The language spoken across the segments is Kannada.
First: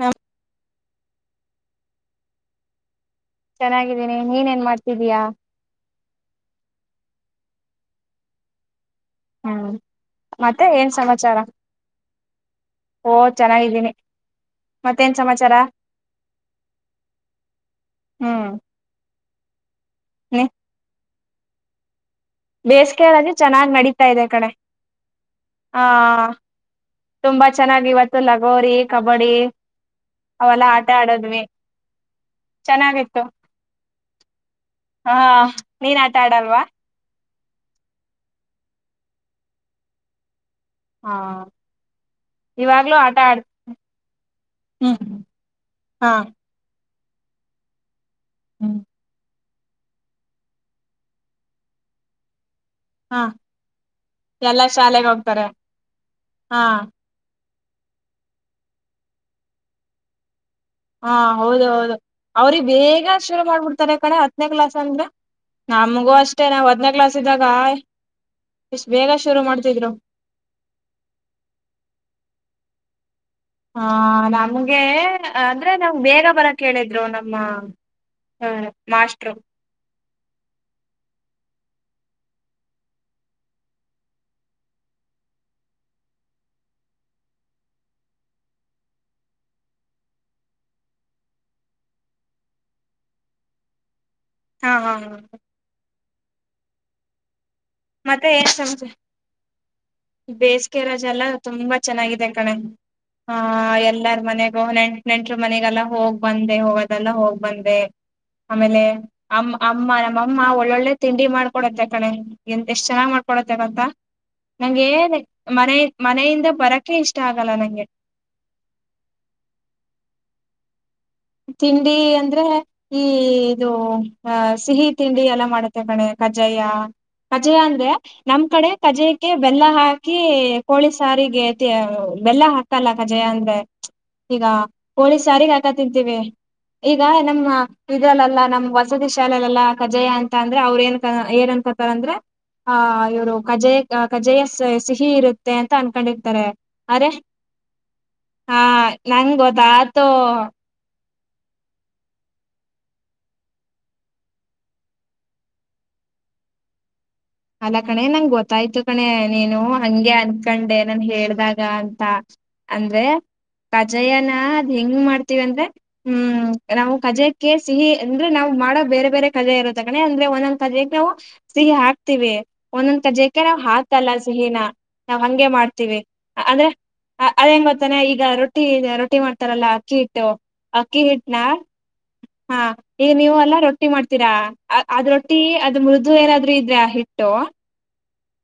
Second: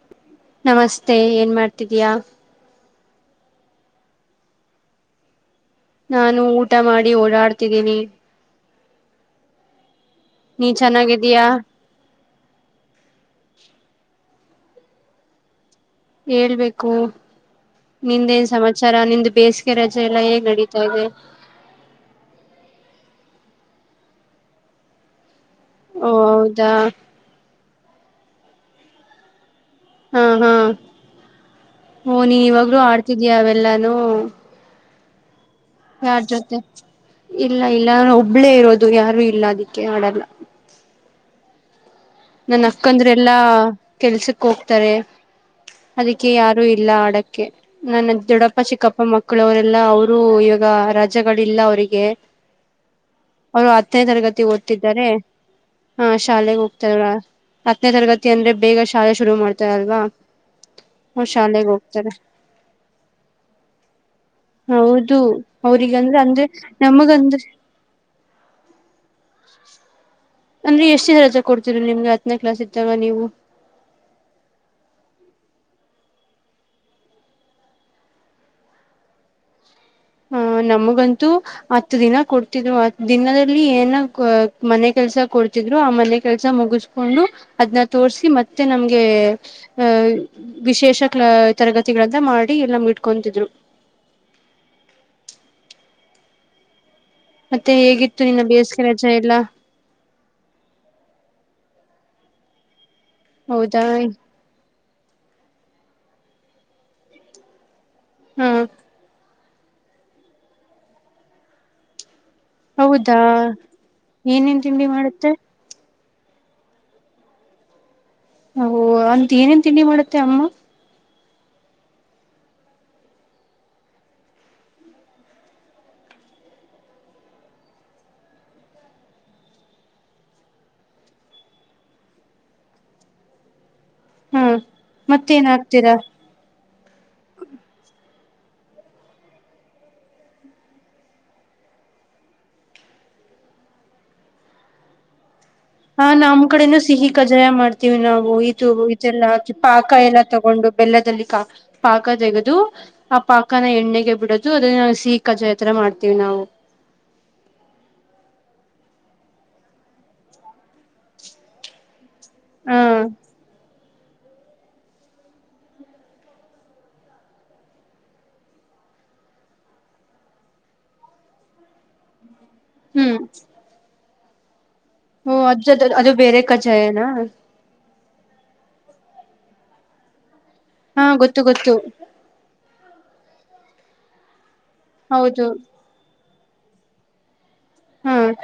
ನಾ ನಮಸ್ತೆ ಏನ್ ಮಾಡ್ ಇಟ್ಟಿದಯಾ ಚೆನ್ನಾಗಿದ್ದೀನಿ ನೀನೆನ್ನ ಮಾಡ್ತಿದ್ದೀಯಾ ನಾನು ಊಟ ಮಾಡಿ ಓಡಾಡ್ತಿದ್ದೀನಿ ಹೌ ನೀ ಚೆನ್ನಾಗಿದ್ದೀಯಾ ಓ ಚೆನ್ನಾಗಿದ್ದೀನಿ ಮತ್ತೇನ್ ಸಮಾಚಾರ ಹೇಳ್ಬೇಕು ಹ್ಮ್ ನಿಂದೇನ್ ಸಮಾಚಾರ ನಿಂದ ಬೇಸಿಗೆ ರಜೆ ಎಲ್ಲ ಹೇಗ್ ನಡೀತಾ ಇದೆ ಬೇಸಗೆಯಂದೆ ಚೆನ್ನಾಗ್ ನಡತಾ ಇದೆ ಕಣೆ ಹಾ ಓ ಹೌದಾ ತುಂಬಾ ಚೆನ್ನಾಗಿವತ್ತು ಲಗೋರಿ ಕಬಡ್ಡಿ ಹಾ ಹಾ ಅವೆಲ್ಲಾ ಆಟ ಆಡದ್ವಿ ಓ ನೀನ್ ಇವಾಗೂ ಚೆನ್ನಾಗಿತ್ತು ಆಡ್ತಿದೀಯ ಅವೆಲ್ಲಾನೂ ಹಾ ನೀನ್ ಆಟ ಆಡಲ್ವಾ ಇಲ್ಲ ಇಲ್ಲ ಒಬ್ಳೇ ಇರೋದು ಯಾರು ಇಲ್ಲ ಅದಕ್ಕೆ ಹಾಡಲ್ಲ ಹಾ ನನ್ ಅಕ್ಕಂದ್ರೆಲ್ಲಾ ಕೆಲ್ಸಕ್ ಹೋಗ್ತಾರೆ ಹ್ಮ್ ಹಾ ಅದಕ್ಕೆ ಯಾರು ಇ ಇಲ್ಲ ಆಡಕ್ಕೆ ನನ್ನ ದದುಡಪ್ಪ ಹ್ಮ್ ಚಕ್ಕಪ್ಪ ಮಕ್ಕ ಮಕ್ಕಳವರೆಲ್ಲ ಅವರು ಇವಾಗ ರಜೆಗಳಿಲ್ಲ ಅವರಿಗೆ ಹಾ ಅವರು ಹತ್ತನೇ ತರಗತಿ ಎಲ್ಲಾ ಓದ್ತಿದ್ದಾರೆ ಶಾಲೆೆಗೆ ಹೋಗ್ತಾರೆ ಹಾ ಶಾಲೆಗೆ ಹಾ ಹೋಗ್ತ ಹತ್ತನೇ ತರಗತಿ ಅಂದ್ರೆ ಬೇಗ ಶಾಲೆ ಶುರು ಮಾಡ್ತಾರಲ್ವಾ ಹಾ ಹೌದ ಹೌದು ಅವ್ರಿಗೆ ಬೇಗ ಶುರು ಮಾಡ್ಬಿಡ್ತಾರೆ ಕಣೆ ಹತ್ತನೇ ಕ್ಲಾಸ್ ಅಂದ್ರೆ ಹೌದು ನಮಗೂ ಅವ್ರಿಗಂದ್ರೆ ಅಂದ್ರೆ ಅಷ್ಟೇ ನಾವ್ ಹತ್ತನೇ ಕ್ಲಾಸ್ ಇದ್ದಾಗ್ ನಮಗಂದ್ರೆ ಇಷ್ಟ ಬೇಗ ಶುರು ಮಾಡ್ತಿದ್ರು ಅಂದ್ರೆ ಎಷ್ಟು ಸಜ ಕೊಡ್ತಿೀರ ನಿಮ್ಗೆ ಹತ್ತನೇ ಕ್ಲಾಸ್ ಇದ್ದಾಗ ನೀವು ಹಾ ನಮ್ಗೆ ಅಂದ್ರೆ ನಾವ್ ಬೇಗ ಬರಕ್ ಹೇಳಿದ್ರು ನಮ್ಮ ಹ ಮಾಸ್ರು ಹಹ ನಮಗಂತೂ ಹತ್ತು ದಿನ ಕೊಡ್ತಿದ್ರು ಹತ್ ದಿನದಲ್ಲಿ ಏನ ಮನೆ ಕೆಲ್ಸ ಕೊಡ್ತಿದ್ರು ಆ ಮನೆ ಕೆಲ್ಸ ಮುಗಿಸಕೊಂಡು ಅದ್ನ್ನ ತೋರ್ಸಿ ಮತ್ತೆ ನಮ್ಗೆ ಅಹ ವಿಶೇಷ ಕ್ಲ ತರಗತಿಗಳಂತ ಮಾಡಿ ಎಲ್ಲ ಇಟ್ಕೊತಿದ್ರು ಹಾ ಹಾ ಹಾ ಮತ್ತೆ ಹೇಗಿತ್ತು ಮತ್ತೆ ನಿನ್ನ ಏನ್ ಬೇಸಿಗೆ ಸಮಾಚಾರ ರಜೆ ಎಲ್ಲ ಬೇಸಿಗೆ ರಜೆ ಎಲ್ಲ ತುಂಬಾ ಚೆನ್ನಾಗಿದೆ ಕಣೆ ಹಾ ಹೌದಾ ಎಲ್ಲಾರ ಮನೆಗೂ ನೆಂಟ್ ನೆಂಟ್ರು ಮನೆಗೆಲ್ಲ ಹೋಗ್ ಬಂದೆ ಹೋಗದೆಲ್ಲ ಹೋಗ್ ಬಂದೆ ಹಾ ಆಮೇಲೆ ಅಮ್ಮ ಅಮ್ಮ ನಮ್ಮಮ್ಮ ಒಳ್ಳೊಳ್ಳೆ ತಿಂಡಿ ಮಾಡಡ್ಕೊಡುತ್ತೆ ಕಣೆ ಎಂತ ಎಷ್ಟ್ ಚೆನ್ನಾಗ್ ಹೌದಾ ಮಾಡಿಕೊಡುತ್ತೆ ಗೊತ್ತಾ ಏನೇನ್ ತಿಂಡಿ ನನಗೆ ಮಾಡುತ್ತೆ ಮನೆ ಮನೆಯಿಂದ ಬರಕೆ ಇಷ್ಟ ಆಗಲ್ಲ ನಂಗೆ ಓಹೋ ಅಂತ ಏನೇನ್ ತಿಂಡಿ ಮಾಡತ್ತೆ ಅಮ್ಮ ತಿಂಡಿ ಅಂದ್ರೆ ಈ ಇದು ಅ ಸಿಹಿ ತಿಂಡಿ ಎಲ್ಲ ಮಾಡುತ್ತೆ ಕಣೆ ಕಜ್ಜಾಯ ಕಜ್ಜಾಯ ಅಂದ್ರೆ ನಮ್ ಕಡೆ ಕಜ್ಜಾಯಕ್ಕೆ ಬೆಲ್ಲ ಹಾಕಿ ಕೋಳಿ ಸಾರಿಗೆ ಬೆಲ್ಲ ಹಾಕಲ್ಲ ಕಜ್ಜಾಯ ಅಂದ್ರೆ ಹಾ ಈಗ ಹೋಳಿ ಮತ್ತೇನ್ ಸಾರಿಗೆ ಹಾಕದ್ ಹಾಕ್ತೀರಾ ತಿಂತೀವಿ ಈಗ ನಮ್ಮ ದ್ರಲ್ಲಲ್ಲಾ ನಮ್ ವಸತಿ ಶಾಲೆಯಲ್ಲೆಲ್ಲಾ ಕಜ್ಜಾಯ ಅಂತ ಅಂದ್ರೆ ಅವ್ರ್ ಏನ್ ಏನ್ ಅನ್ಕತಾರೆ ಅಂದ್ರೆ ಆಹ್ ಇವ್ರು ಕಜ್ಜಾ ಕಜ್ಜಾಯ ಸಿಹಿ ಇರುತ್ ಹಾ ನಮ್ ಕಡೆನೂ ಸಿಹಿ ಕಜ್ಜಾಯ ಮಾಡ್ತೀವಿ ನಾವು ಆ ಇದು ಇದೆಲ್ಲಾ ನಂಗ್ ಹಾಕಿ ಪಾಕ ಗೊತ್ತಾತು ಎಲ್ಲ ತಗೊಂಡು ಬೆಲ್ಲದಲ್ಲಿ ಕಾ ಪಾಕ ತೆಗೆದು ಆ ಪಾಕನ ಎಣ್ಣೆಗೆ ಬಿಡದು ಅದನ್ನ ಸಿಹಿ ಕಜ್ಜಾಯ ತರ ಮಾಡ್ತಿವಿ ನಾವು ಅಲ್ಲ ಕಣೆ ನಂಗೊತ್ತಾಯ್ತು ಕಣೆ ನೀನು ಹಂಗೆ ಅನ್ಕೊಂಡೆ ನಾನ್ ಹೇಳ್ದಾಗ ಅಂತ ಹ ಅಂದ್ರೆ ಕಜ್ಜಾಯನ ಅದ್ ಹೆಂಗ್ ಮಾಡ್ತಿವಿ ಅಂದ್ರೆ ಹ್ಮ್ ನಾವು ಕಜ್ಜಾಯಕ್ಕೆ ಸಿಹಿ ಅಂದ್ರೆ ನಾವು ಮಾಡೋ ಬೇರೆ ಬೇರೆ ಕಜ್ಜಾಯ ಇರುತ್ತೆ ಕಣೆ ಅಂದ್ರೆ ಒಂದೊಂದ್ ಕಜಾಯಕ್ಕೆ ನಾವು ಸಿಹಿ ಹಾಕ್ ತಿವಿ ಒಂದೊಂದ್ ಕಜ್ಜಾಯಕ್ಕೆ ನಾವು ಹಾಕಲ್ಲ ಸಿಹಿನಾ ಹ್ಮ ಅಜ್ಜೋದು ಅದು ಬೇರೆ ಕಜ್ಜಾಯನಾ ಕಣೆ ಈಗ ರೊಟ್ಟಿ ರೊಟ್ಟಿ ಮಾಡ್ತಾರಲ್ಲ ಅಕ್ಕಿ ಹಿಟ್ಟು ಅಕ್ಕಿ ಹಾ ಗೊತ್ತು ಹಿಟ್ನಾ ಗೊತ್ತು ಹಾ ಈಗ್ ನೀವೆಲ್ಲಾ ರೊಟ್ಟಿ ಮಾಡ್ತೀರಾ ಅದ್ ರೊಟ್ಟಿ ಹೌದು ಅದ ಮೃದು ಏನಾದ್ರೂ [unintelligible] ಹಿಟ್ಟು ಹ್ಮ್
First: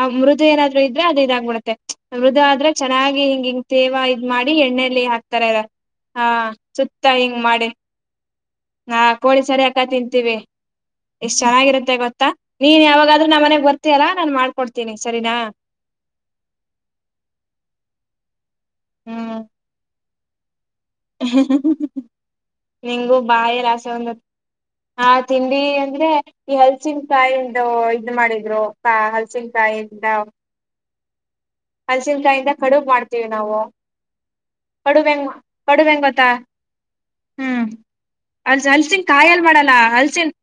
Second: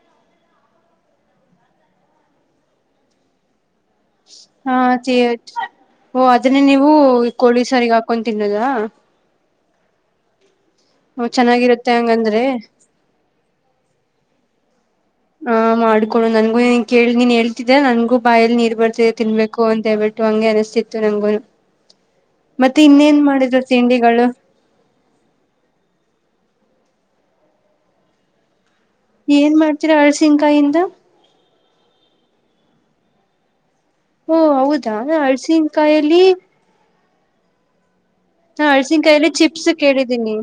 ಆ ಮೃದು ಏನಾದ್ರು ಇದ್ರೆ ಅದು ಇದಾಗಬಿಡುತ್ತೆ ಮೃದು ಆದ್ರೆ ಚೆನ್ನಾಗಿ ಹಿಂಗ್ ಹಿಂಗ್ ತೇವ ಇದ್ ಮಾಡಿ ಹಾ ಎಣ್ಣೆಲಿ ಹಾಕ್ತಾರೇ ಚೇಟ್ ಓ ಹಾ ಅದನ್ನೇ ನೀವು ಸುತ್ತ ಹಿಂಗ್ ಕೋಳಿ ಮಾಡಿ ಸಾರಿಗೆ ಹಾಕೊಂಡ್ ತಿನ್ನದಾ ಹಾ ಕೋಳಿಸಾರಿಗೆ ಹಾಕ್ ಕ ತಿಂತೀವಿ ಎಷ್ಟ್ ಚೆನ್ನಾಗಿರುತ್ತೆ ಗೊತ್ತಾ ನೀನ್ ಯಾವಾಗಾದ್ರೂ ನಮ್ಮ ಮನೆಗ್ ಬರ್ತಿಯಲ್ಲ ನಾನ್ ಮಾಡ್ಕೊಡ್ತ್ ಹಾ ಮಾಡ್ಕೊಡು ನನ್ಗೂ ನೀನ್ ಕೇಳ್ ನೀನ್ ಹೇಳ್ತಿದ್ಯಾ ನನ್ಗೂ ಬಾಯಲ್ ನೀರ್ ಬರ್ತಿದೆ ಹ್ಮ್ ತಿನ್ಬೇಕು ಅಂತೇಳ್ಬಿಟ್ಟು ಟ್ಟು ಹಂಗೆ ಅನ್ಸ್ತಿತ್ತ್ ನಿಂಗು ಇನ್ನೇನ್ ಬಾಯಿ ಮಾಡಿದ್ರು ರಾಸ ಒಂದ ತಿಂಡಿಗಳು ಆ ತಿಂಡಿ ಅಂದ್ರೆ ಈ ಹಲ್ಸಿನಕಾಯಿಂದು ಇದ ಮಾಡಿದ್ರು ಏನ್ ಮಾಡ್ತೀರಾ ಅಳ್ಸಿನ್ಕಾಯಿಂದ ಹಲಸಿನಕಯಿಂದ ಕಡುಬ್ ಮಾಡ್ತೀವಿ ನಾವು ಓ ಹೌದಾ ಕಡುಬ್ ಹೆಂಗ್ ಕಡುಬ್ ಹೆಂಗ್ ಅಲ್ಸಿನ್ಕಯಲಿ ಗೊತ್ತಾ ಹ್ಮ್ ಅ ಹಲ್ಸನ್ ಹಳ್ಸಿನ್ಕಾಯಲ್ಲಿ ಕಾಯಲ್ ಚಿಪ್ಸ್ ಮಾಡಲ್ಲ ಹಲ್ಸನ್ ಕೇಳಿದ್ದೀನಿ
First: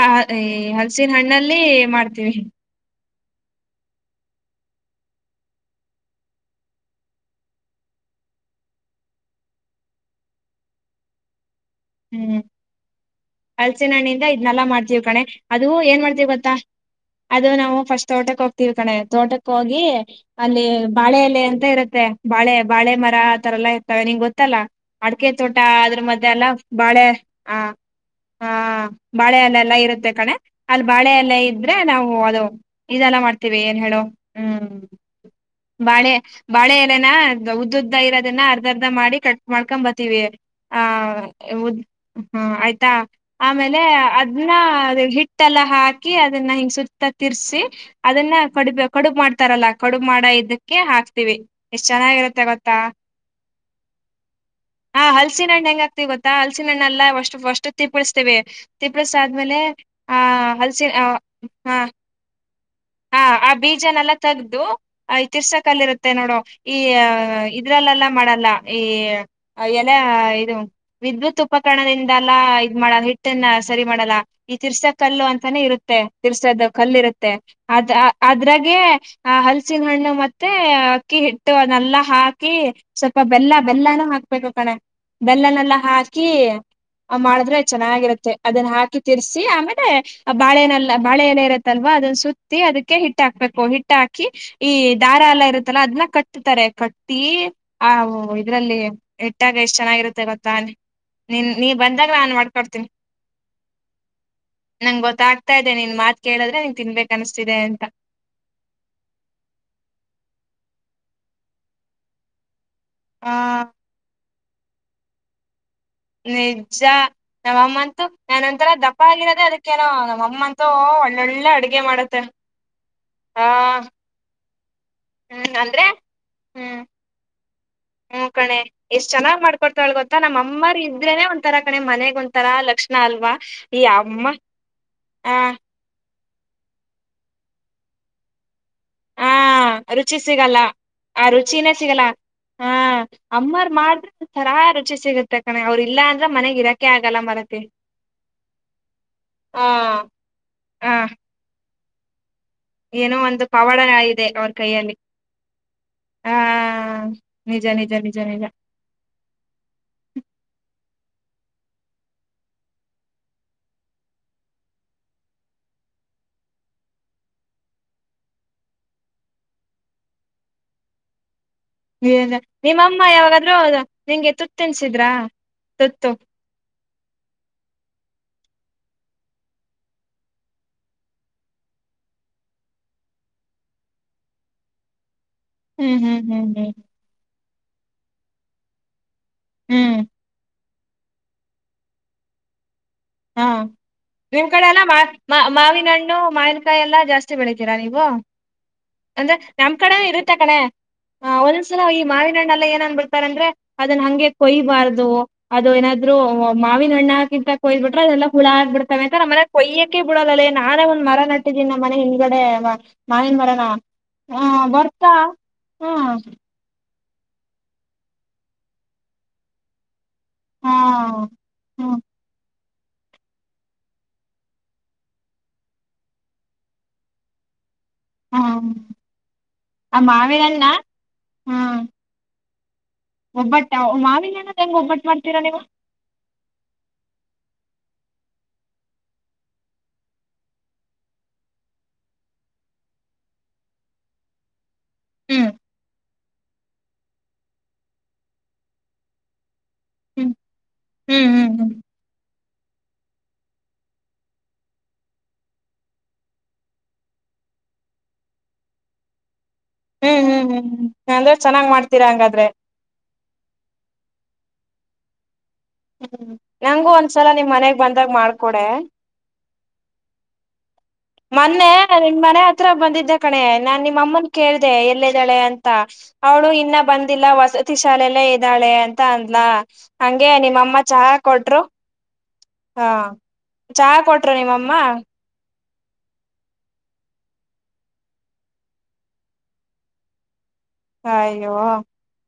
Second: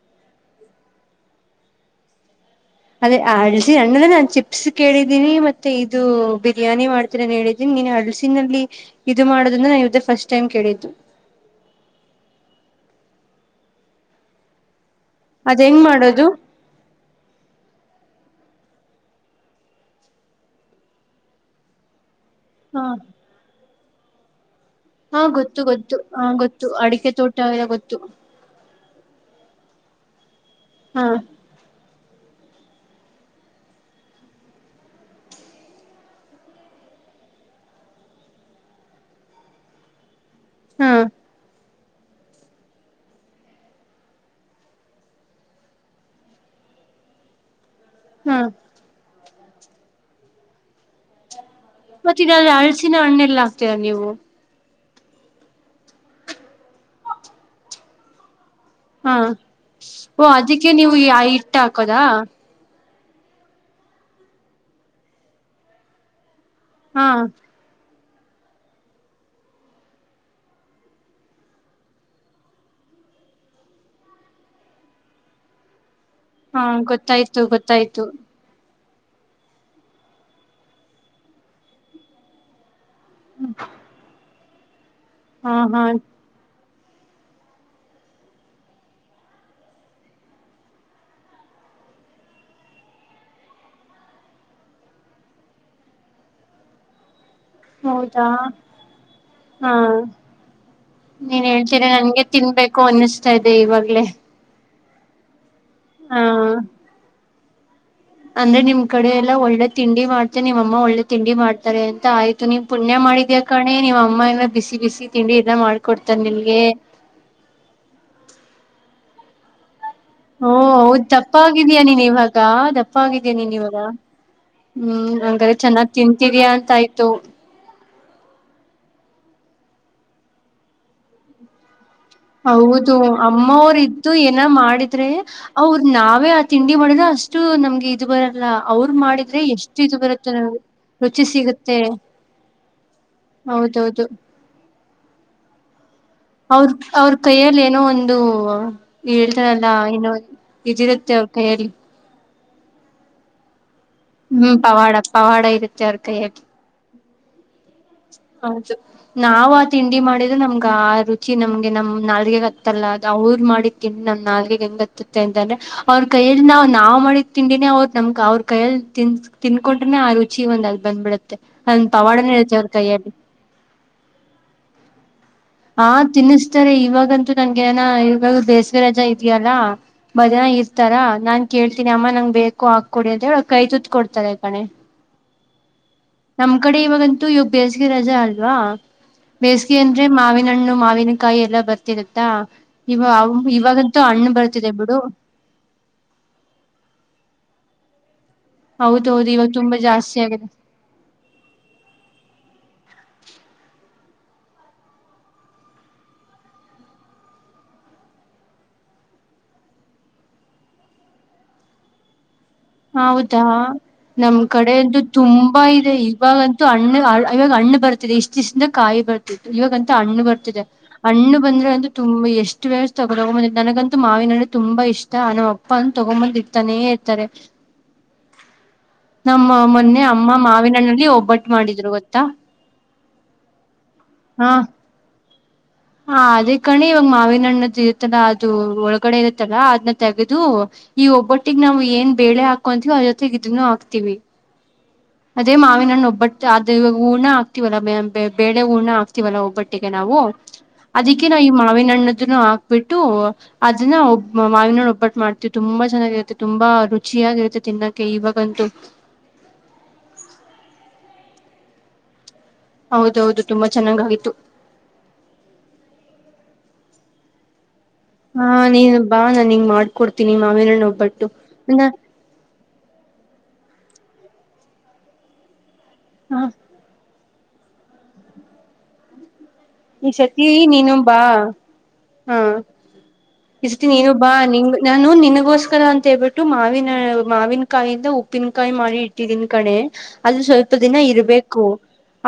ಆ ಎ ಹಲ್ಸನ್ ಹಣ್ ನಲ್ಲಿ ಮಾಡ್ತೀವಿ ಅದೇ ಅಳ್ಸಿನ ಅಣ್ಣ ನಾನ್ ಚಿಪ್ಸ್ ಕೇಳಿದ್ದೀನಿ ಮತ್ತೆ ಇದು ಬಿರಿಯಾನಿ ಮಾಡ್ತೀನ ಹೇಳಿದ್ದೀನಿ ನೀನ ಅಳ್ಸಿನಲ್ಲಿ ಇದು ಮಾಡೋದನ್ನ ನಾ ಇದೆ ಫಸ್ಟ್ ಟೈಮ್ ಕೇಳಿದ್ದು ಹ್ಮ್ ಅಳ್ಸಿನ್ ಹಣ್ಣಿನ ಇದ್ನೆಲ್ಲ ಮಾಡ ತಿವ್ ಕಣೆ ಅದ್ ಅದು ಹೆಂಗ್ ಏನ್ ಮಾಡೋದು ಮಾಡ್ತೀವಿ ಗೊತ್ತಾ ಅದು ನಾವು ಫಸ್ಟ್ ತೊಟಕ್ಕೆ ಹೋಗ್ ತಿಳ್ಕಣೆ ತೋಟಕ್ ಹೋಗಿ ಅಲ್ಲಿ ಬಾಳೆ ಎಲೆ ಅಂತ ಇರತ್ತೆ ಬಾಳೆ ಹಾ ಬಾಳೆ ಮರ ಆತರ ಎಲ್ಲಾ ಇ ತರೆ ನಿಂಗ್ ಗೊತ್ತಲ್ಲಾ ಹಾ ಗೊತ್ತು ಗೊತ್ತು ಹಾ ಗೊತ್ತು ಅಡಿಕೆ ತೋಟ ಅವೆಲ ಗೊತ್ತು ಹಾ ಬಾಳೆಲ್ಲೆಲ್ಲಾ ಇರುತ್ತೆ ಕಣೆ ಅಲ್ಲಿ ಹಾ ಬಾಳೆ ಎಲ್ಲ ಇದ್ರೆ ನಾವು ಓ ಅದೋ ಇದೆಲ್ಲ ಮಾಡ್ತೀವಿ ಏನ್ ಹೇಳು ಹ್ಮ್ ಬಾಳೆ ಬಾಳೆ ಎಲೆನ ಉದ್ದ ಉದ್ದ ಇರೋದನ್ನ ಅರ್ಧ ಅರ್ಧ ಮಾಡಿ ಕಟ್ ಮಾಡ್ಕೊಂಡ್ ಬರ್ತೀವಿ ಆ ಹಾ ಉದ್ ಹ್ಮ ಆಯ್ತಾ ಆಮೇಲೆ ಅದನ್ನ ಹಿಟ್ಟೆಲ್ಲ ಹಾಕಿ ಅದನ್ನ ಹಿಂಗ ಸುತ್ತ ತಿರ್ಸಿ ಅದನ್ನ ಹಾ ಕಡುಬೆ ಕಡುಬ್ ಮಾಡ್ ತರಲ್ಲ ಕಡುಬ್ ಮಾಡೊ ಇದ ಕೆ ಹಾಕ್ತಿವಿ ಎಷ್ಟ್ ಮತ್ತ ಚೆನ್ನಾಗಿರುತ್ತೆ ಇದಲ್ಲಿ ಗೊತ್ತಾ ಹಳ್ಸಿನ [unintelligible] ನೀವು ಹಾ ಹಸಿನ್ ಹಣ್ಣ ಹೆಗಕ್ತಿವ್ ತ ಗೊತ್ತಾ ಹಲ್ಸಿನ ಹಣ್ಣು ಎಲ್ಲ [unintelligible] ತೀಪ್ಪಳಸ್ತೇವಿ ಹಾ ಓ ಅದಕ್ಕೆ ಹಲ್ಸಿನ ನೀವು ಇಟ್ ಹಾ ಹಾಕೋದಾ ಹಾ ಆ ಬೀಜನೆೆಲ್ಲ ತಗ್ದು ಆ ತಿರ್ಸಕಲ್ಲಿ ಇರುತ್ತೆ ನೋಡು ಈ ಹಾ ಇದ್ರಲ್ಲೆಲ್ಲ ಮಾಡಲ್ಲ ಈ ಎಲೆ ಇದು ವಿದ್ಯುತ್ ಉಪಕರಣದಿಂದಲ್ಲ ಇದ ಮಾಡಲ್ಲ ಹಿಟ್ಟನ್ನ ಸರಿ ಮಾಡಲ್ಲ ಈ ತಿರ್ಸ ಕಲ್ಲು ಅಂತಾನೆ ಇರುತ್ತೆ ತೆ ಹಾ ತಿರ್ಸೋದ ಕಲ್ಲಿರುತ್ತೆ ಗೊತ್ತಾಯ್ತು ಅದ ಗೊತ್ತಾಯ್ತು ಅದ್ರಾಗೆ ಆ ಹಲ್ಸಿನ ಹಣ್ಣು ಮತ್ತೆ ಅಕ್ಕಿ ಹಿಟ್ಟು ಅನೆಲ್ಲಾ ಹಾಕಿ ಸ್ವಲ್ಪ ಬೆಲ್ಲ ಬೆಲ್ಲನ ಹಾ ಹ ಬಬೇಕು ಕಡೆ ಹಾ ಬೆಲ್ಲನೆಲ್ಲಾ ಹಾ ಹಾಕಿ ಆ ಮಾಡಿದ್ರೆ ಚೆನ್ನಾಗಿರುತ್ತೆ ಅದನ್ನ ಹಾಕಿ ತಿರ್ಸಿ ಆಮೇಲೆ ಆ ಬಾಳೆನಲ್ಲ ಬಾಳೆ ಏಲೆ ಇರುತ್ತಲ್ವಾ ಅದನ್ನ ಸುತ್ತ ಅದಕ್ಕೆ ಹಿಟ್ಟ ಹಾಕ್ಬೇಕು ಹಿಟ್ಟ ಹಾಕಿ ಈ ದಾರ ಎಲ್ಲಾ ಇರುತ್ತಲ್ಲ ಅದನ್ನ ಕಟ್ತಾರೆ ಕಟ್ ಆ ಹೌದಾ ಇದ್ರಲ್ಲಿ ಇಟ್ಟಾಗ ಹಾ ಎಷ್ಟ್ ಚೆನ್ನಾಗಿರುತ್ತೆ ಗೊತ್ತ ನೀನ್ ನಿನ್ ನೀ ಹೇಳ್ತೀರ ಬಂದಾಗ್ಲ ನನ್ಗೆ ನಾನನ ತಿನ್ಬೇಕು ಮಾಡ್ಕೊಡ್ತೀನಿ ಅನ್ನಿಸ್ತಾ ಇದೆ ಇವಾಗ್ಲೇ ನಂಗ್ ಗೊತ್ತಾಗ ಾದೆ ನೀನ್ ಮಾತ್ ಹಾ ಕೇಳಿದ್ರೆನ್ ತಿನ್ಬೇಕು ಅಷ್ಟಿದೆ ಅಂತ ಅಂದ್ರೆ ನಿಮ್ ಕಡೆ ಎಲ್ಲಾ ಒಳ್ಳೆ ತಿಂಡಿ ಮಾಡ್ತೆ ನಿಮ್ಮಮ್ಮ ಒಳ್ಳೆ ತಿಂಡಿ ಮಾಡ್ತಾರೆ ಅಂತ ಆಯ್ತು ನೀ್ ಪುಣ್ಯ ಆ ಮಾಡಿದ್ಯಾ ಕಣೆ ನೀವು ಅಮ್ಮನ ಬಿಸಿ ಬಿಸಿ ತಿಂಡಿ ಇದನ್ನ ಮಾಡ ನಿಜ ನಮ್ಮಮ್ಮಂತು ನನ್ಂತರ ದಪ್ಪ ಪದೆ ಹ ಹೌದ ದಪ್ಪಾಗಿದಯ ಅಡ್ಗೆ ನೀನ್ ಮಾಡತ್ತೆ ಇವಾಗ ದಪ್ಪಾಗಿದೀ ಆ ನೀನ್ ಇವಾಗ ಹ್ಮ್ ಹಂಗ್ರ ಚೆನ್ನಾಗ್ ತಿಂತಿದಯಾ ಅಂತ ಆಯ್ತು ಹ್ಮ್ ಕಣೆ ಎಷ್ಟ್ ಚೆನ್ನಾಗ ಮಾಡ್ಕೊಡ್ತಾವವಳಳ್ ಗೊತ್ತಾ ನಮ್ಮ ಅಮ್ಮರ್ ಇದ್ರೇನೆ ಒಂತರ ಕಣೆ ಮನೆ ಹೌದು ಅಮ್ಮವ್ರ ಇದ್ದು ಏನ ಮಾಡಿದ್ರೆ ಆ ಅವ್ರ ನಾವೇ ತಿಂಡಿ ಮಾಡಿದ ಅಷ್ಟು ನಮ್ಗೆ ಇದು ಬರಲ್ಲ ಅವ್ರ ಹಾ ಮಾಡಿದ್ರೆ ಎಷ್ಟು ಇದು ರುಚಿ ಬರುತ್ತೆ ಸಿಗಲ್ಲ ನಮ್ಗೆ ಆ ರುಚಿ ರುಚಿನೇ ಸಿಗುತ್ತೆ ಸಿಗಲ್ಲ ಹಾ ಅಮ್ಮರ್ ಹೌದೌದು ಮಾಡ್ರ ತರಾ ಸಿಗುತ್ತೆಣ ಅವ್ರ ಇಲ್ಲ ಅ ಅವ್ರ ಅವ್ರ ಕೈಯಲ್ಲಿ ಏನೋ ಒಂದು ಆ ಹೇಳ್ತಾರಲ್ಲ ಏನೋ ಆ ಇದಿರುತ್ತೆ ಅವ್ರ ಕೈಯ್ಯಲ್ಲಿ ಏನೋ ಒಂದು ಪವಾಡ ಇದೆ ಅವ್ರ ಹ್ಮ್ ಪವಾಡ ಕೈಯಲ್ಲಿ ಪವಾಡ ಇರುತ್ತ ಅವರ ಆ ಕೈಯಲ್ಲಿ ನಿಜ ನಿಜ ನಿಜ ನಿಜ ಹೌದು ನಾವ್ ಆ ತಿಂಡಿ ಮಾಡಿದ್ರೆ ನಮ್ಗ ರುಚಿ ನಮ್ಗೆ ನಮ್ ನಾಲ್ಗೆಗ್ ಅತ್ತಲ್ಲ ಅವ್ರು ಮಾಡಿ ತಿಿ ನಮ ನಾಗ್ ಹೆಂಗತ್ತತ್ತ ಅಂತಂದ್ರೆ ಅವ್ರ ಕೈಯಲ್ಲಿ ನಾವ ನಾವ್ ಮಾಡಿ ತಿಂಡಿನೇ ಅವ್ರು ನಮ್ಗ್ ಅವ್ರ ಕೈಯಲ್ಲಿ ತಿನ್ ತಿಂದಕೊಂಡ್ರೆನೆ ಆ ರುಚಿ ಒಂದ ಅಲ್ಲಿ ಬಂದ್ಬಿಡುತ್ತೆ ಅಂದ ಪವಾಡನ ನಿಜ. ಹೇಳ್ತ ನಿಮ್ಮಮ್ಮ ಯಾವಾಗಾದ್ರೂ ನಿಂಗೆ ತುತ್ತ ತಿನ್ಸಿದ್ರಾ ಹಾ ತುತ್ತು ತಿನ್ನಿಸ್ತಾರೆ ಇವಾಗಂತೂ ನಂಗೆೇಏನ ಇವಾಗ ಬೇಸಿಗೆ ರಜಾ ಇದ್ಯಲ್ಲಾ ಮಧ್ಯಾನ ಇರ್ತಾರಾ ನಾನ್ ಕೇಳ್ತೀನಿ ಅಮ್ಮ ನಂಗ್ ಬೇಕು ಹಾಕೊಡಿ ಅಂತ ಹೇಳ ಕೈ ತುತ್ ಕೊಡ್ತಾರ ಈ ಕಣೆ ಹ್ಮ್ ಹ್ಮ್ ಹ್ಮ್ ನಮ್ ಹ್ಮ್ ಕಡೆ ಇವಾಗಂತೂ ಯ ಬೇಜಗೆ ರಜೆ ಅಲ್ವಾ ಬೇಸಿಗೆ ಹ್ಮ್ ಅಂದ್ರೆ ಮಾವಿನಣ್ಣು ಮಾ ಅವವಿನಕಾಯಿ ಎಲ್ಲ ಬರ್ತಿರತ್ತಾ ಇವ ಹಾ ಇವಾಗಂತೂ ಹಣ್ಣು ನಿಮ್ ಕಡೆ ಬರ್ತಿದೆ ಎಲ್ಲ ಬಿಡು ಮಾವಿನ ಹಣ್ಣು ಮಾವಿನಕಾಯಿ ಎಲ್ಲಾ ಜಾಸ್ತಿ ಬೆಳಿತೀರಾ ನೀವು್ ವ ಹೌದೌದು ಅಂದ್ರೆ ಇವಾಗ ನಮ್ ತುಂಬಾ ಕಡೆ ಜಾಸ್ತಿ ಇರುತ್ತೆ ಆಗಿದೆ ಕಣೆ ಒಂದೊಂದ್ಸಲ ಈ ಮಾವಿನ ಹಣ್ಣ ಎಲ್ಲಾ ಎನ್ ಅಂದು ಅಂದ್ರೆ ಅದನ್ನ ಹಂಗೆ ಕೊಯ್ಬಾರ್ದು ಅದು ಏನಾದ್ರು ಮಾವಿನ ಹಣ್ಣ ಹಾಕಿಂತ ಕೊಯ್ ಬಿಟ್ಟ ದೆಲ್ಲ ಹುಳ ಆಗ ಬಿಡ್ತವೆಂತ ನಮ್ಮನೆ ಕೊಯ್ಯಕಕ್ಕೆ ಬಿಡಲ್ಲಲ್ಲಿ ನಾನೇ ಒಂದ್ ಮರ ನಟ್ಟಿದ್ದೀನಿ ನಮ್ಮ ಮನೆ ಹಿಂದಗಡೆ ಹೌದಾ ನಮ್ ಕಡೆ ಅಂತೂ ಬರ್ತಾ ತುಂಬಾ ಇದೆ ಹ್ಮ್ ಇವಾಗಂತೂ ಹಣ್ಣ ಇವಾಗ ಹಣ್ಣು ಬರ್ತಿದೆ ಇಷ್ಟ ಇಷ್ಟಇಂದ ಕಾಯಿ ಬರ್ತತ್ತು ಇವಾಗ ಅಂತ ಹಣ್ಣ ಹಣ್ಣು ಬರ್ತಿದೆ ಹಾ ಹಣ್ಣು ಬಂದ್ರೆ ಅಂತ ಹ್ಮ್ ತುಂಬಾ ಎಷ್ಟು ಎಷ್ಟು ವೇಳಸ್ ತಗೋ ತಗೊಂದ ನನಗಂತೂ ಮಾವಿನ ಹಣ್ಣು ತುಂಬಾ ಇಷ್ಟ ನಮ್ಮ ಅಪ್ಪ ಅಂತ ತಂಗೊಂಡು ಬಂದು ಇಡ್ತಾನೆ ಇರ್ತಾರೆ ಹ್ಮ್ ನಮ್ಮ ಆ ಮೊನ್ನೆ ಅಮ್ಮ ಮಾವಿನ ಹಣ್ಣ ಮಾವಿನಣ್ಣಲ್ಲಿ ಒಬ್ಬಟ್ಟು ಹ್ಮ್ ಮಾಡಿದ್ರು ಗೊತ್ತಾ ಒಬ್ಬಟ್ಟ ಮಾವಿನ ಹಣ್ಣು ಹೆಂಗ್ ಒಬ್ಬಟ್ಟು ಮಾಡ್ತ- ತಿರ ನಿವು ಹಾ ಅದೇ ಕಣೆ ಇವಾಗ ಮಾವಿನಣ್ಣ್ದ ಇರುತ್ತಲ್ಲ ಅದು ಒಳಗಡೆ ಇರುತ್ತಲ್ಲಾ ಅದ್ನ್ನ ತೆಗೆದು ಈ ಒಬ್ಬೊಟ್ಟಿಗೆ ನಾವವು ಏನ್ ಬೇಳೆ ಹಾಕೊಂತೀವವಿ ಅ ಜೊತೆ ಇದನ್ನು ಹಾಕ್ತಿವಿ ಹ್ಮ್ ಅದೇ ಮಾವಿನ್ ಹಣ್ಣು ಒಬ್ಬಟ್ಟು ಅದು ಹೂರ್ಣ ಆಗ್ತಿವಲ್ಲ ಬೇಳೆ ಹೂರ್ಣ ಆಗ್ತಿವಲ್ಲ ಒಬ್ಬಟ್ಟು ಮಟ್ಟಿಗೆ ನಾವು ಹ್ಮ್ ಅದಕ್ಕೆೇ ಹ್ಮ್ ನಾ ಈ ಹ್ಮ್ ಹ್ಮ್. ಮಾವಿನ ಹಣ್ಣು ಇದನ್ನು ಹಾಕ್ಬಿಟ್ಟು ಅದನ್ನ ಒಬ್ಬ ಮಾವಿನೋಡ್ ಒಬ್ಬಟ್ಟು ಮಾಡ್ತೀವಿ ತುಂಬಾ ಚೆನ್ನಾಗಿರುತ್ತೆ ತುಂಬಾ ರುಚಿಯಾಗಿರುತ್ತೆ ತಿನ್ನೋಕ್ಕೆೆ ಇವಾಗಂತೂ ಹ್ಮ್ ಹ್ಮ್ ಹ್ಮ್ ಹ್ಮ್ ಅಂದ್ರೆ ಚೆನ್ನಾಗಿ ಮಾಡ್ತೀರಾ ಹಂಗಾದ್ರೆ ಹೌದೌದು ತುಂಬಾ ಚೆನ್ನಾಗ ಆಗಿತ್ತು ಹ್ಮ್ ನಂಗೂ ಒಂದ್ಸಲ ನಿಮ್ ಮನೆ ಹಾ ನೀನು ಬಾ ನನ ನಿಂಗ್ ಮಾಡ್ಕೊಡ್ತೀನಿ ಮಾವಿನ ಹಣ್ಣು ಮೊನ್ನೆ ನಿನ್ನ ಮನೆ ಹತ್ರ ಬಂದಿದ್ದೆ ಕಣೆ ನಾನ್ ನಿಮ್ಮಮ್ಮನ್ ಕೇಳ್ದ ಎಲ್ಲಿ ಇದ್ದಾಳೆ ಅಂತ ಹ ಅವಳು ಇನ್ನ ಬಂದ ಇಲ್ಲಾ ವಸತಿ ಶಾಲೆಲ್ಲೇ ಇದ್ದಾಳೆ ಅಂತ ಅಂದ್ಲಾ ಈ ಸತಿ ನೀನು ಬಾ ಹಾ ಹಾ ಈ ಸತಿ ಚಹಾ ನೀನು ಬಾ ಕೊಟ್ರು ನಿ ನಿಮ್ಮಮ್ಮ ನಾನು ನಿನಗೋಸ್ಕರ ಅಂತ ಹೇಳ್ಬಿಟ್ಟು ಮಾವಿನ ಮಾವಿನ ಕಾಯಿಂದ ಉಪ್ಪಿನಕಾಯಿ ಮಾಡಿ ಇಟ್ಟಿದಿನಿ ಕಣೆ ಅದು ಸ್ವಲ್ಪ ಸ್ವಲ್ಪ ದಿನ ಅಯ್ಯೋ ಇರಬೇಕು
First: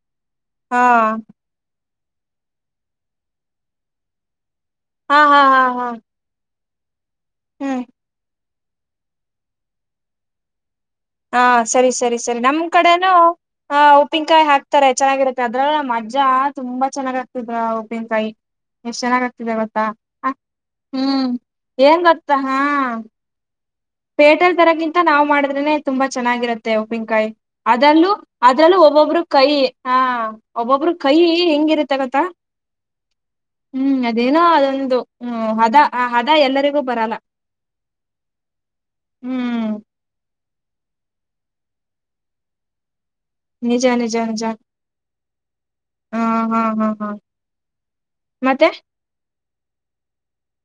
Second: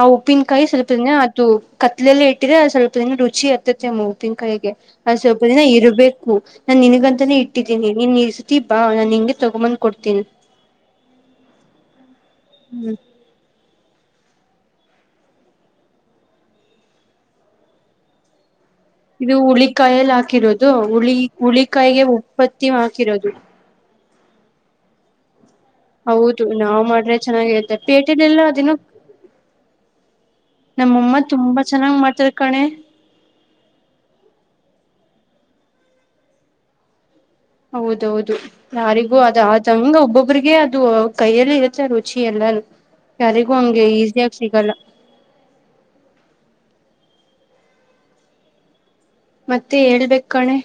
ಆ ಉಪ್ಪಿನಕಾಯಿ ಹಾ ಸ್ವಲ್ಪ ದಿನ ಅದು ಕತ್ಲೆಲೆ ಇಟ್ಟು ಇಟ್ಟ್ರೆ ಸ್ವಲ್ಪ ದಿನ ರುಚಿ ಇರ್ತತೆ ಅ ಉಪ್ಪಿನಕಾಯಿ ಗೆ ಅ ಹಾ ಸ್ವಲ್ಪ ಹಾ ಹಾ ದಿನ ಹಾ ಇರ್ಬೇಕು ನಾ ನಿಂಗಂತ ಹ್ಮ್ ಇಟ್ಟಿದ್ದೀನಿ ನೀನ್ ಬಾ ನಾನ್ ನಿಂಗೆ ತಗೊಂಬಂದ್ ಕೊಡ್ತೀನಿ ಹಾ ಸರಿ ಸರಿ ಸರಿ ನಮ್ ಹ್ಮ್ ಕಡೆನೂ ಹ ಉಪ್ಪಿನಕಾಯಿ ಹಾಕ್ತಾರೆ ಚೆನ್ನಾಗಿರುತ್ತೆ ಅದ್ರಲ್ಲ ಮಜಾ ತುಂಬಾ ಚೆನ್ನಾಗ ಆ್ತಿದ್ರ ಉಪ್ಪಿನಕಾಯಿ ಎಷ್ಟ್ ಚೆನ್ನಾಗ್ ಇದು ಆಗ್ತಿದೆ ಗೊತ್ತಾ ಹುಳಿಕಾಯಲ್ಲಿ ಆ ಹಾಕಿರೋದು ಹುಳಿ ಹ್ಮ್ ಹುಳಿಕಾಯಿಗೆ ಉತ್ಪತ್ತಿ ಹಾಕಿರೋದು ಪೇಟಲ್ ತರಗಿಂತ ನಾ್ ಮಾಡ ತುಂಬಾ ಹೌದು ಚೆನ್ನಾಗಿರತ್ತೆ ನಾವ್ ಮಾಡ್ರೆ ಉಪ್ಪಿನಕಾಯಿ ಚೆನ್ನಾಗಿರುತ್ತೆ ಅದಲ್ಲೂ ಪೇಟೆಲೆಲ್ಲ ಅದೇನೋ ಅದಲ್ಲೂ ಒಬ್ಬೊಬ್ಬರು ಕೈಿ ಹ ಒಬ್ಬೊಬ್ಬರು ನಮ್ಮಮ್ಮ ಕೈಿ ತುಂಬಾ ಹೆಂಗಿರುತ್ತೆ ಚೆನ್ನಾಗ್ ಗತ್ತ ಮಾಡ್ತಾರ್ ಕಣೆ ಹ್ಮ್ ಅದೇನೋ ಅದೊಂದು ಹ್ಮ್ ಹದ ಆ ಹದ ಎಲ್ಲರಿಗೂ ಬರಲ್ಲ ಹೌದೌದು ಯಾರಿಗೂ ಹ್ಮ್ ಅದಾದಂಗ ಒಬ್ಬೊಬ್ರಗ ಇದು ಕೈಯಲ್ಲಿ ಇರುತ್ತೆ ರುಚಿ ಎಲ್ಲ ನಿಜ ನಿಜ ನಿಜಾ ಹ ಹಾ ಹಾ ಹಾ ಮತ್ತೆ ಮತ್ತೆ ಹೇಳ್ಬೇಕ ಕಣೆ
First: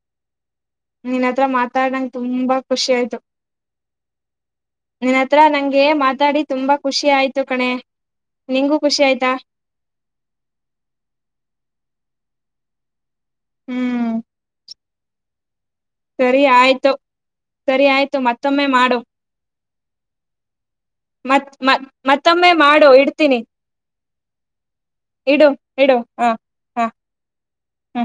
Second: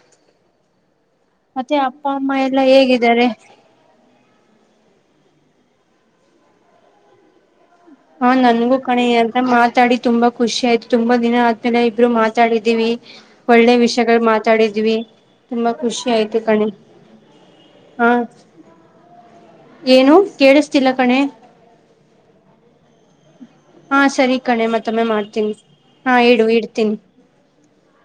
ನಿನ್ ಹತ್ರ ಮತ್ತೆ ಮಾತಾಡ ಅಪ್ಪ ನಂಗ ಅಮ್ಮ ತುಂಬಾ ಎಲ್ಲಾ ಖುಷಿ ಆಯ್ತು ಹೇಗಿದ್ದಾರೆ ನಿನ್ ಹತ್ರ ನಂಗೆ ಮಾತಾಡಿ ತುಂಬಾ ಖುಷಿ ಆಯ್ತು ಕಣೆ ಹಾ ನಿಂಗೂ ನನ್ಗೂ ಕಣ ಖುಷಿ ಆಯ್ತಾ ಅಂತ ಮಾತಾಡಿ ತುಂಬಾ ಖುಷಿಯ್ತು ತುಂಬಾ ದಿನ ಆದ್ಮೇಲೆ ಇಬ್ಬರು ಮಾತ ತಾಡಿದ್ದೀವಿ ಒಳ್ಳೆ ಹ್ಮ್ ವಿಷಯಗಳು ಮಾತಾಡಿದ್ವಿ ತುಂಬಾ ಖುಷಿ ಸರಿ ಕಣೆ ಆಯ್ತು ಸರಿ ಹಾ ಆಯ್ತು ಮತ್ತೊಮ್ಮೆ ಮಾಡು ಏನು ಕೇಳಿಸ ಮತ್ ಮತ್ ಮತ್ತೊಮ್ಮೆ ಮಾಡೋ ಇಡ್ ಹಾ ಸರಿ ಕಣೆ ಮತ್ತೊಮ್ಮೆ ಇಡು ಮಾಡ್ತೀನಿ ಹಾ ಇಡು ಇಡ್ತೀನ್ಿ ಹ್ಮ